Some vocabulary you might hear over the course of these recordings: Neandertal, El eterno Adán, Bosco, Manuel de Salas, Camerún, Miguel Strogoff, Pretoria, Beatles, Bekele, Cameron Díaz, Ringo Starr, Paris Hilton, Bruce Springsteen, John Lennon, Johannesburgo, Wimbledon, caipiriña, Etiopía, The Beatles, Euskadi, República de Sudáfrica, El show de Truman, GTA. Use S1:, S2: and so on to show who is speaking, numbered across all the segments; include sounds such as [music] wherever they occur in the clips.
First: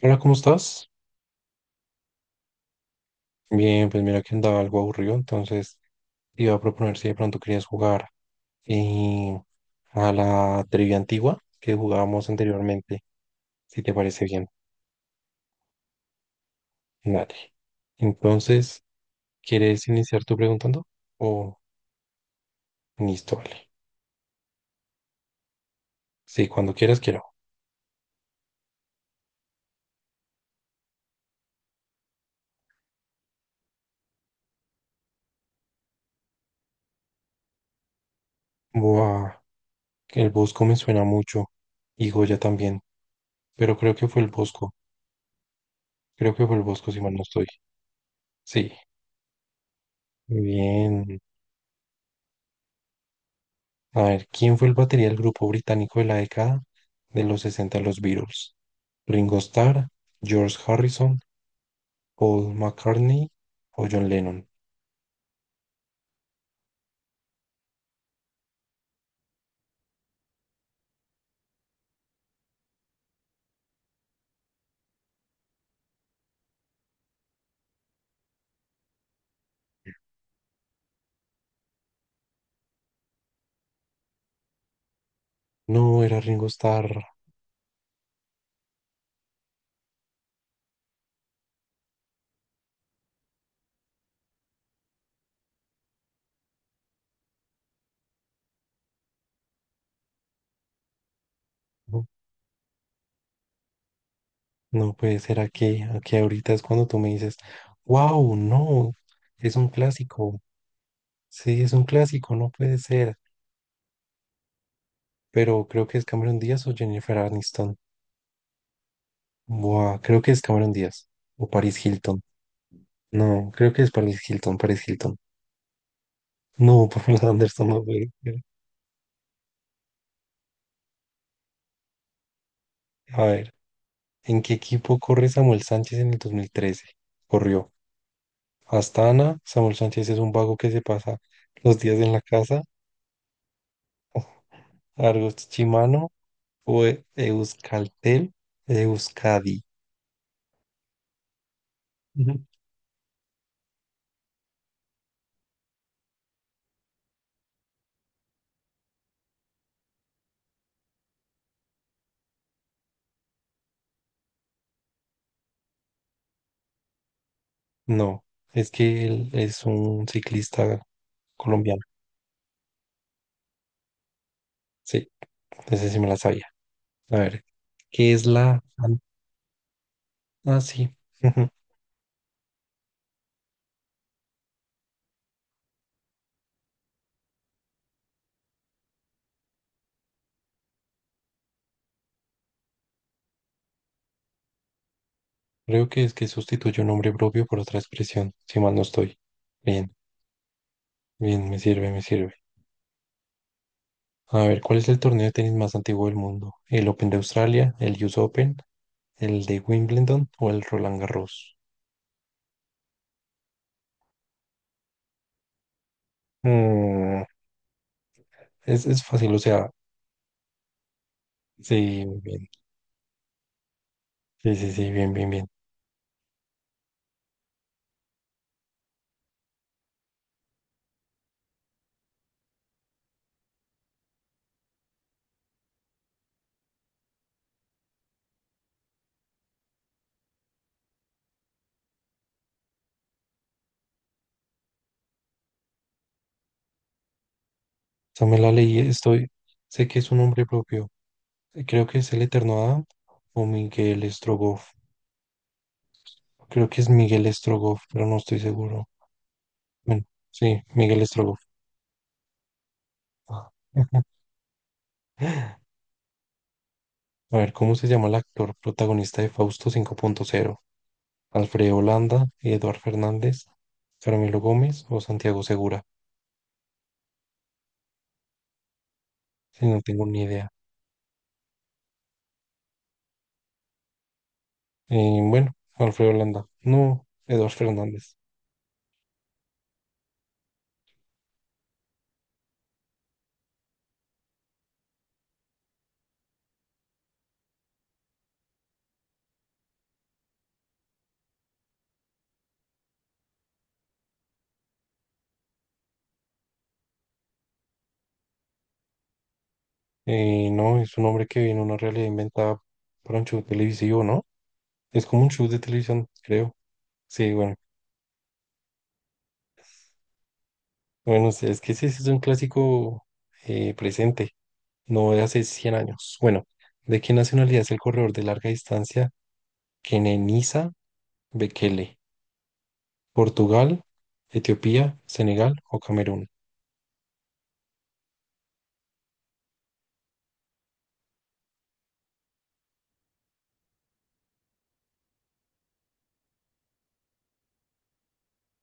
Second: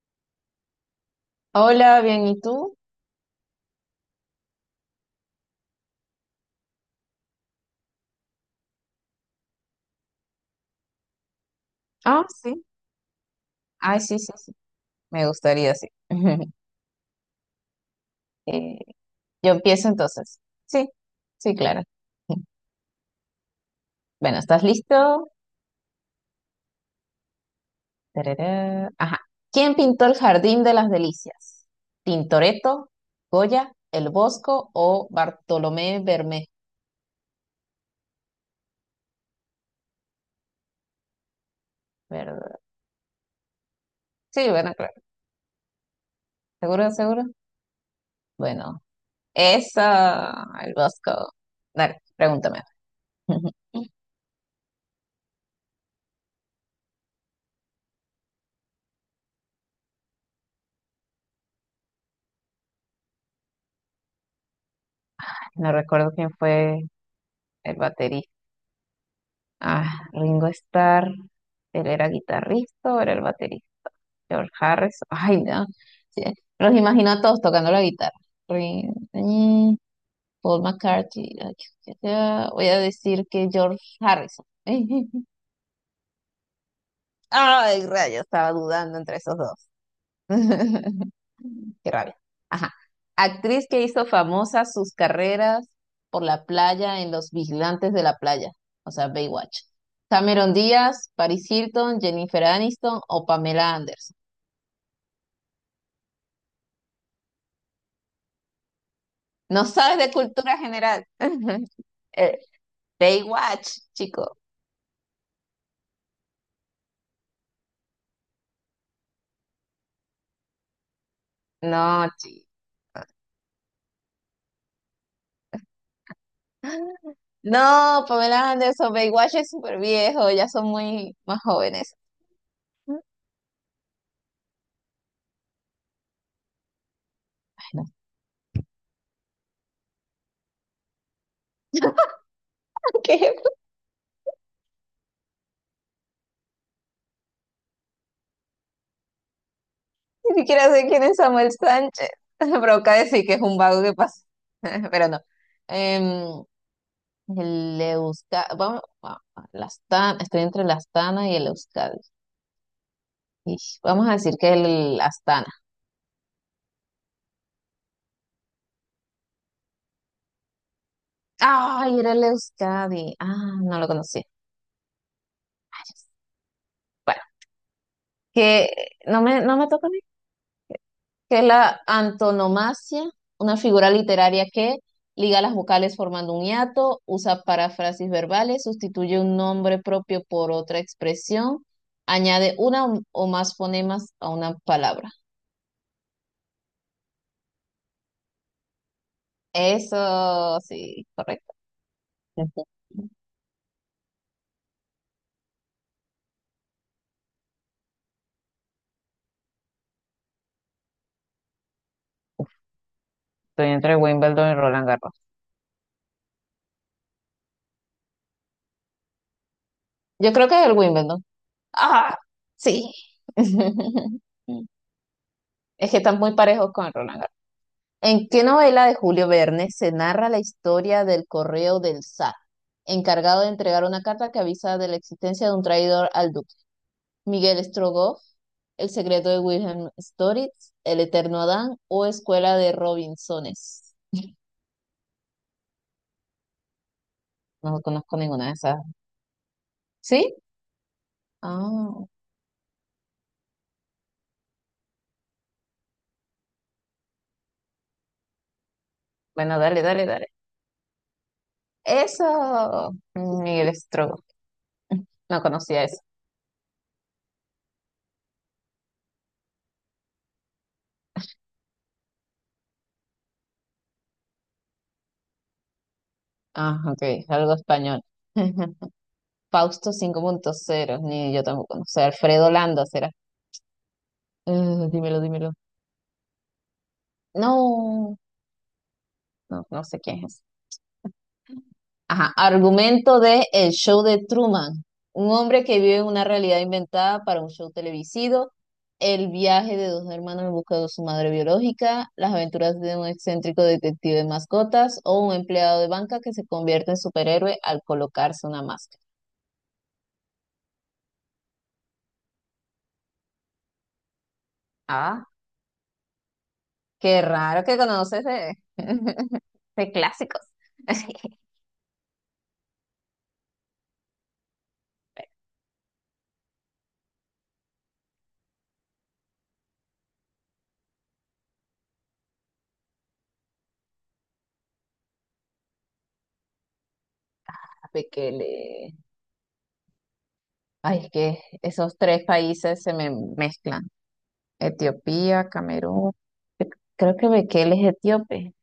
S1: Hola, ¿cómo estás?
S2: Hola, bien, ¿y tú?
S1: Bien, pues mira que andaba algo aburrido, entonces te iba a proponer si de pronto querías jugar eh, a la trivia antigua que
S2: Ah,
S1: jugábamos anteriormente, si te
S2: ay, sí,
S1: parece bien.
S2: me gustaría, sí. [laughs]
S1: Dale. Entonces,
S2: Yo
S1: ¿quieres
S2: empiezo,
S1: iniciar tú preguntando?
S2: sí, sí,
S1: O
S2: claro. [laughs]
S1: listo, vale.
S2: Bueno, ¿estás listo?
S1: Sí, cuando quieras quiero.
S2: Tarará. Ajá. ¿Quién pintó el Jardín de las Delicias? ¿Tintoretto, Goya, El Bosco o Bartolomé Bermé?
S1: Buah, que el Bosco me suena mucho y Goya
S2: Ver-
S1: también, pero creo que fue el
S2: Sí, bueno,
S1: Bosco. Creo que fue el Bosco
S2: seguro,
S1: si mal no
S2: seguro.
S1: estoy. Sí,
S2: Bueno,
S1: muy
S2: esa, El
S1: bien.
S2: Bosco. Dale, pregúntame. [laughs]
S1: A ver, ¿quién fue el batería del grupo británico de la década de los 60 los Beatles? ¿Ringo Starr, George Harrison, Paul McCartney o John Lennon?
S2: No recuerdo quién fue el baterista. Ah, Ringo Starr. Él era guitarrista o era el baterista. George Harris, ay, no. Sí, los imagino a todos tocando la guitarra. Rin- mm, Paul McCartney, ay, ya sea, voy a decir que George Harrison. [laughs]
S1: No, era Ringo Starr.
S2: Ay, rayos, estaba dudando entre esos dos. [laughs] Qué rabia. Ajá. Actriz que hizo famosas sus carreras por la playa en Los Vigilantes de la Playa, o sea, Baywatch. Cameron Díaz, Paris Hilton,
S1: No,
S2: Jennifer Aniston o Pamela Anderson.
S1: no puede ser aquí. Aquí ahorita es cuando tú me dices, wow, no, es
S2: No
S1: un
S2: sabes de
S1: clásico.
S2: cultura general.
S1: Sí,
S2: [laughs]
S1: es un clásico,
S2: Eh,
S1: no puede ser.
S2: Baywatch, chico.
S1: Pero creo que es Cameron Díaz o Jennifer Aniston. Buah, creo que es Cameron Díaz o Paris
S2: No,
S1: Hilton. No, creo que es Paris Hilton, Paris Hilton. No, [laughs] Pamela Anderson no
S2: no,
S1: puede ser.
S2: Pamela Anderson, Baywatch es súper viejo, ya son muy más jóvenes.
S1: A ver, ¿en qué equipo corre Samuel Sánchez en el 2013? Corrió hasta Samuel Sánchez es un vago que se pasa los días en la casa.
S2: [laughs] ¿Qué?
S1: [laughs] Argos Chimano o Euskaltel, Euskadi.
S2: Ni siquiera sé quién es Samuel Sánchez.
S1: Ujú.
S2: [laughs] Provoca decir que es un vago que pasa, [laughs] pero no. Em, el Euskadi, vamos, el Astana, estoy entre el Astana y el Euskadi. Ish, vamos a decir que el Astana.
S1: No, es que él es un ciclista colombiano.
S2: Ay, era el Euskadi. Ah, no lo conocí.
S1: Sí, ese sí me la sabía. A
S2: Bueno,
S1: ver, ¿qué es la...
S2: que
S1: an-?
S2: no me toca,
S1: Ah, sí.
S2: que es
S1: [laughs]
S2: la antonomasia, una figura literaria que liga las vocales formando un hiato, usa paráfrasis verbales, sustituye un nombre propio por otra expresión, añade una o más fonemas a una palabra.
S1: Creo que es que sustituye un nombre propio por otra expresión, si mal no estoy. Bien,
S2: Eso sí,
S1: bien,
S2: correcto.
S1: me sirve, me sirve. A ver, ¿cuál es el torneo de tenis más antiguo del mundo? ¿El Open de Australia, el US Open, el de Wimbledon o el Roland Garros?
S2: Agarró.
S1: Mm, es fácil, o sea,
S2: Yo creo que es el Wimbledon.
S1: sí,
S2: Ah,
S1: bien,
S2: sí. [laughs]
S1: sí, sí, sí, bien, bien, bien. O
S2: Es que están muy parejos con Roland. ¿En qué novela de Julio Verne se narra la historia del correo del zar, encargado de entregar una carta que avisa de la existencia de un traidor al duque? ¿Miguel Strogoff, El secreto de Wilhelm Storitz, El eterno Adán o Escuela de Robinsones? [laughs] No conozco
S1: sea, me
S2: ninguna
S1: la
S2: vez.
S1: leí, estoy, sé que es un
S2: ¿Sí?
S1: nombre propio. Creo que
S2: Ah,
S1: es el Eterno Adam o Miguel Strogoff. Creo que es Miguel Strogoff, pero no estoy seguro.
S2: bueno, dale,
S1: Bueno,
S2: dale, dale.
S1: sí, Miguel Strogoff.
S2: Eso, Miguel Strogoff.
S1: [laughs]
S2: [laughs] No conocía eso.
S1: A ver, ¿cómo se llama el actor protagonista de Fausto 5.0? Alfredo Holanda, Eduard Fernández, Carmelo Gómez o Santiago Segura.
S2: Ah, ok, algo español. [laughs]
S1: Si no
S2: Fausto
S1: tengo
S2: cinco
S1: ni idea.
S2: punto cero ni yo tampoco, no sé, Alfredo Landa, ¿será? Dímelo, dímelo.
S1: Bueno, Alfredo Holanda. No, Eduard Fernández.
S2: No, no, no sé quién es. Ajá, argumento de El show de Truman. Un hombre que vive en una realidad inventada para un show televisivo. El viaje de dos hermanos en busca de su madre biológica. Las aventuras de un excéntrico detective de mascotas. O un empleado de banca que se convierte en superhéroe al colocarse una máscara.
S1: No, es un hombre que viene en una realidad inventada para un show televisivo, ¿no? Es como
S2: Ah,
S1: un show de televisión, creo.
S2: qué
S1: Sí, bueno.
S2: raro que conoces de, [laughs] de clásicos.
S1: Bueno,
S2: [laughs]
S1: sí, es que ese es un clásico presente, no de hace 100 años. Bueno, ¿de qué nacionalidad es el corredor de larga distancia Kenenisa Bekele? ¿Portugal, Etiopía, Senegal o Camerún?
S2: Fíjate que le... Ay, es que esos tres países se me mezclan. Etiopía, Camerún. Cre- Creo que Bekele es etíope.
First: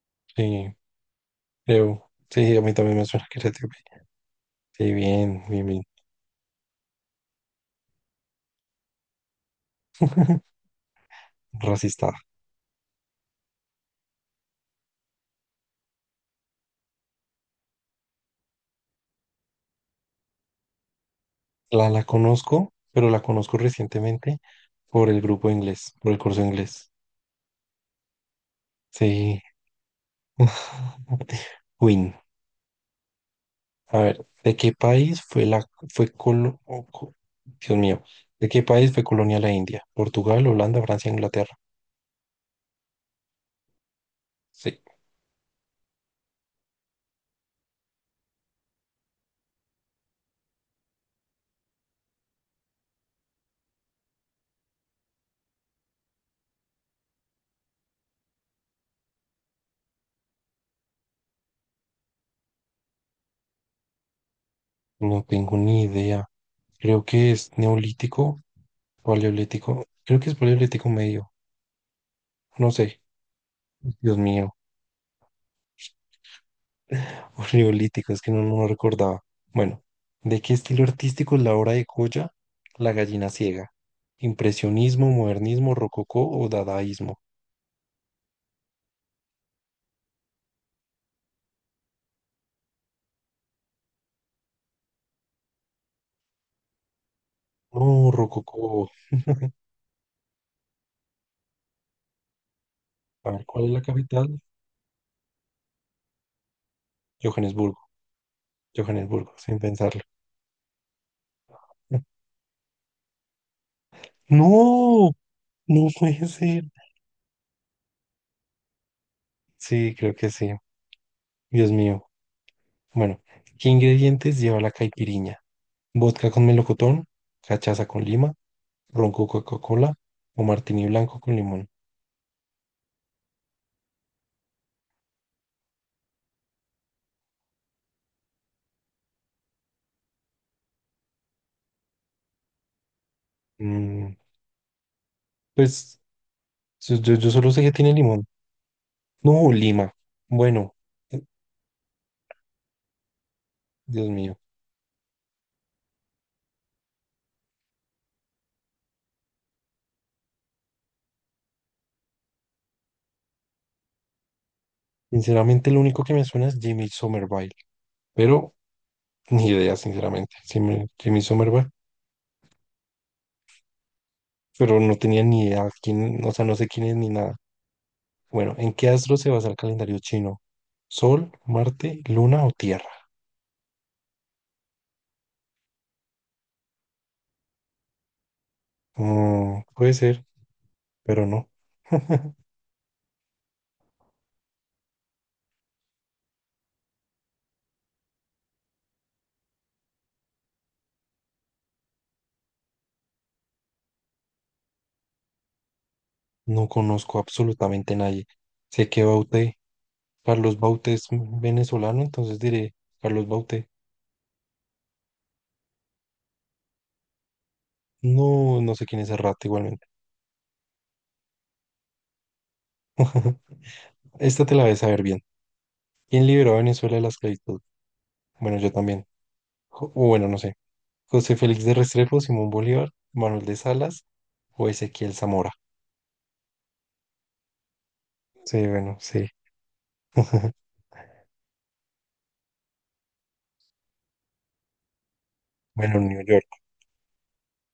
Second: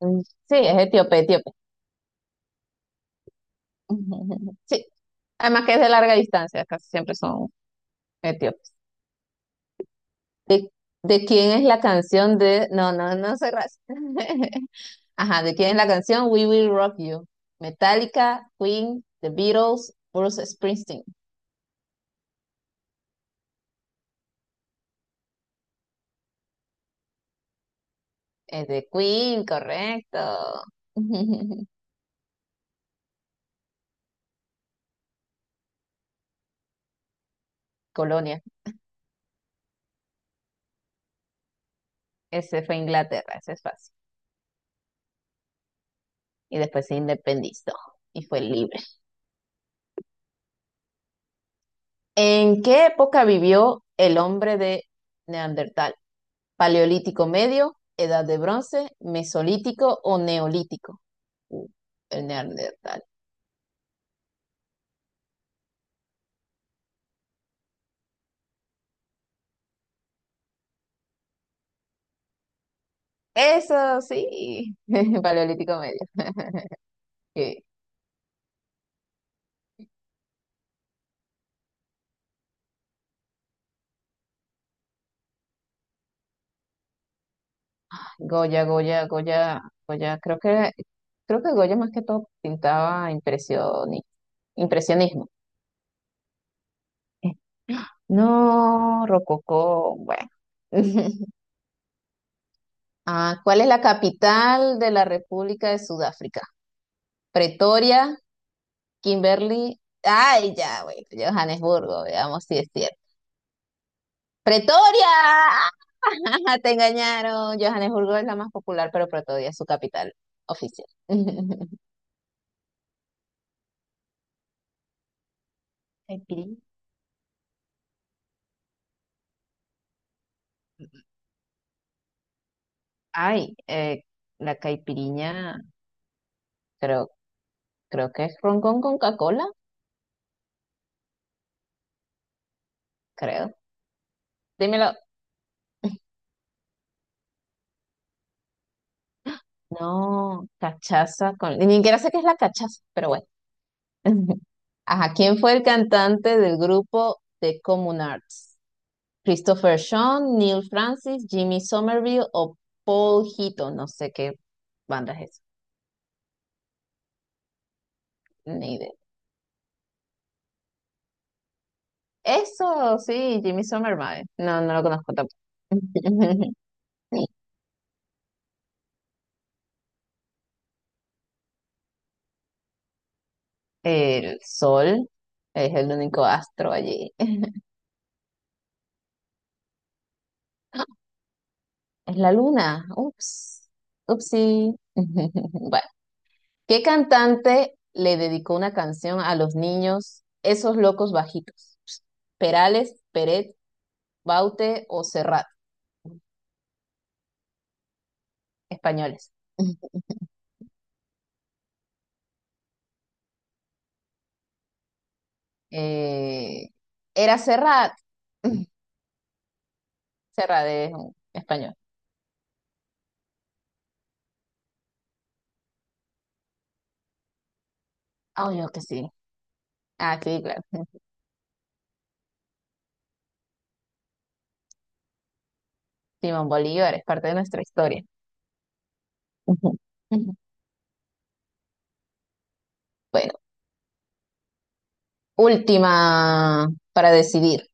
S2: Mm, sí,
S1: Sí,
S2: es etíope, etíope.
S1: creo. Sí, a mí también me suena que era etíope.
S2: [laughs] Sí,
S1: Sí, bien,
S2: además
S1: bien,
S2: que es
S1: bien.
S2: de larga distancia, casi siempre son etíopes. ¿De quién es la
S1: Racista.
S2: canción de... No, no, no soy racista. [laughs] Ajá, ¿de quién es la canción We Will Rock You? Metallica, Queen, The Beatles, Bruce Springsteen.
S1: La conozco, pero la conozco recientemente por el grupo de inglés, por el curso de inglés.
S2: Es de
S1: Sí.
S2: Queen, correcto.
S1: [laughs]
S2: [laughs]
S1: Win. A ver, ¿de qué país fue la fue colo- o co- Dios mío,
S2: Colonia,
S1: ¿de qué país fue colonia la India? ¿Portugal, Holanda, Francia, Inglaterra?
S2: ese fue Inglaterra, ese es fácil.
S1: Sí,
S2: Y después se independizó y fue libre. ¿En qué época vivió el hombre de Neandertal? ¿Paleolítico medio, edad de bronce, mesolítico o neolítico? Uh, el Neandertal.
S1: no tengo ni idea. Creo que es neolítico, paleolítico. Creo que es paleolítico medio. No sé.
S2: Eso
S1: Dios mío.
S2: sí, [laughs] paleolítico medio.
S1: O
S2: Que
S1: neolítico, es que no lo recordaba. Bueno, ¿de qué estilo artístico es la obra de Goya, La gallina ciega? ¿Impresionismo, modernismo, rococó o dadaísmo?
S2: Goya, Goya, Goya, Goya, creo que Goya más que todo pintaba impresionismo. Eh,
S1: No, rococó.
S2: No, rococó, bueno. [laughs]
S1: A
S2: Ah,
S1: ver,
S2: ¿cuál
S1: ¿cuál
S2: es
S1: es la
S2: la
S1: capital?
S2: capital de la República de Sudáfrica?
S1: Johannesburgo.
S2: Pretoria,
S1: Johannesburgo, sin
S2: Kimberly.
S1: pensarlo.
S2: Ay, ya, bueno, Johannesburgo,
S1: [laughs]
S2: veamos si es cierto. ¡Pretoria!
S1: No, no puede
S2: [laughs]
S1: ser.
S2: Te engañaron. Johannesburgo es la más popular, pero Pretoria es su
S1: Sí,
S2: capital.
S1: creo que sí. Dios
S2: [laughs]
S1: mío. Bueno, ¿qué ingredientes lleva la caipiriña? ¿Vodka con melocotón? ¿Cachaza con lima? ¿Ron con Coca-Cola? ¿O martini blanco con limón?
S2: Ay, la caipiriña, creo, creo que es ron con Coca-Cola, creo.
S1: Mm,
S2: Dímelo.
S1: pues yo solo sé que tiene limón. No, lima.
S2: Oh,
S1: Bueno, eh,
S2: cachaza con. Ni siquiera sé qué es la cachaza, pero bueno.
S1: Dios mío.
S2: [laughs] Ajá, ¿quién fue el cantante del grupo The Common Arts? Christopher Sean, Neil Francis, Jimmy Somerville o Paul Hito. No sé qué banda es esa,
S1: Sinceramente, lo único que me suena es Jimmy Somerville. Pero
S2: ni idea.
S1: ni idea, sinceramente. Sí me- Jimmy Somerville.
S2: Eso sí, Jimmy Somerville. No, no
S1: Pero
S2: lo
S1: no
S2: conozco.
S1: tenía ni idea quién, o sea, no
S2: [laughs]
S1: sé quién es ni nada. Bueno, ¿en qué astro se basa el calendario chino? ¿Sol, Marte, Luna o Tierra?
S2: El sol es el único astro allí. [laughs]
S1: Mm, puede ser, pero no.
S2: Es
S1: [laughs]
S2: la luna. Ups. Upsi. [laughs] Bueno, ¿qué cantante le dedicó una canción a los niños, esos locos bajitos? Perales, Peret, Baute o Serrat,
S1: No conozco absolutamente nadie. Sé que
S2: españoles.
S1: Bauté, Carlos Bauté es venezolano, entonces diré Carlos Bauté.
S2: Eh, Era Serrat.
S1: No, no sé quién es el rato igualmente.
S2: Serrat es un español.
S1: [laughs] Esta te la vas a ver bien. ¿Quién liberó a Venezuela de la esclavitud?
S2: Ah,
S1: Bueno,
S2: yo,
S1: yo
S2: ok.
S1: también. Jo- o
S2: Ah,
S1: bueno, no
S2: sí.
S1: sé.
S2: [laughs] Ujú.
S1: José Félix de Restrepo, Simón Bolívar, Manuel de Salas o Ezequiel Zamora.
S2: Simón Bolívar es parte de nuestra historia.
S1: Sí, bueno, sí.
S2: Ujú. Ujú.
S1: [laughs]
S2: Bueno,
S1: Bueno, New York,
S2: última para decidir.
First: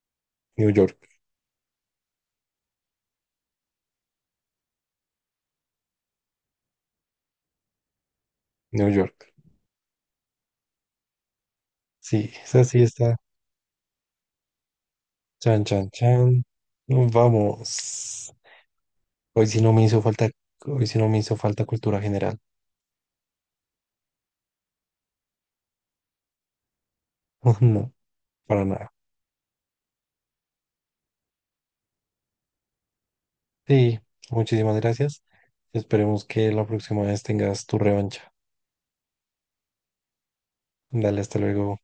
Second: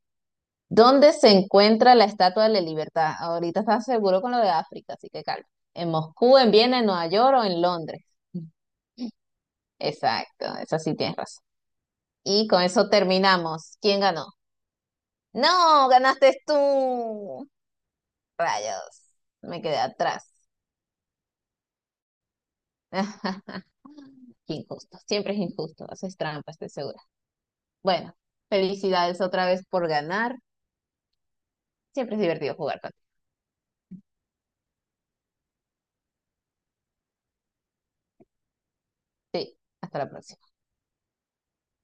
S1: New York,
S2: ¿Dónde se encuentra la Estatua de la Libertad? Ahorita estás seguro con lo de África, así que calma. ¿En Moscú, en Viena, en Nueva York o en Londres?
S1: New York.
S2: Exacto, eso sí tienes razón.
S1: Sí,
S2: Y con
S1: esa sí
S2: eso
S1: está.
S2: terminamos. ¿Quién ganó?
S1: Chan,
S2: No,
S1: chan,
S2: ganaste
S1: chan. No,
S2: tú.
S1: vamos.
S2: Rayos,
S1: Hoy sí
S2: me
S1: no
S2: quedé.
S1: me hizo falta, hoy sí no me hizo falta cultura general.
S2: [laughs] Injusto, siempre es injusto, haces trampa, estoy segura.
S1: [laughs] No, para nada.
S2: Felicidades otra vez por ganar, siempre es divertido jugar contigo.
S1: Sí, muchísimas gracias. Esperemos que la próxima vez tengas tu revancha.
S2: Sí, hasta la próxima.
S1: Dale, hasta luego.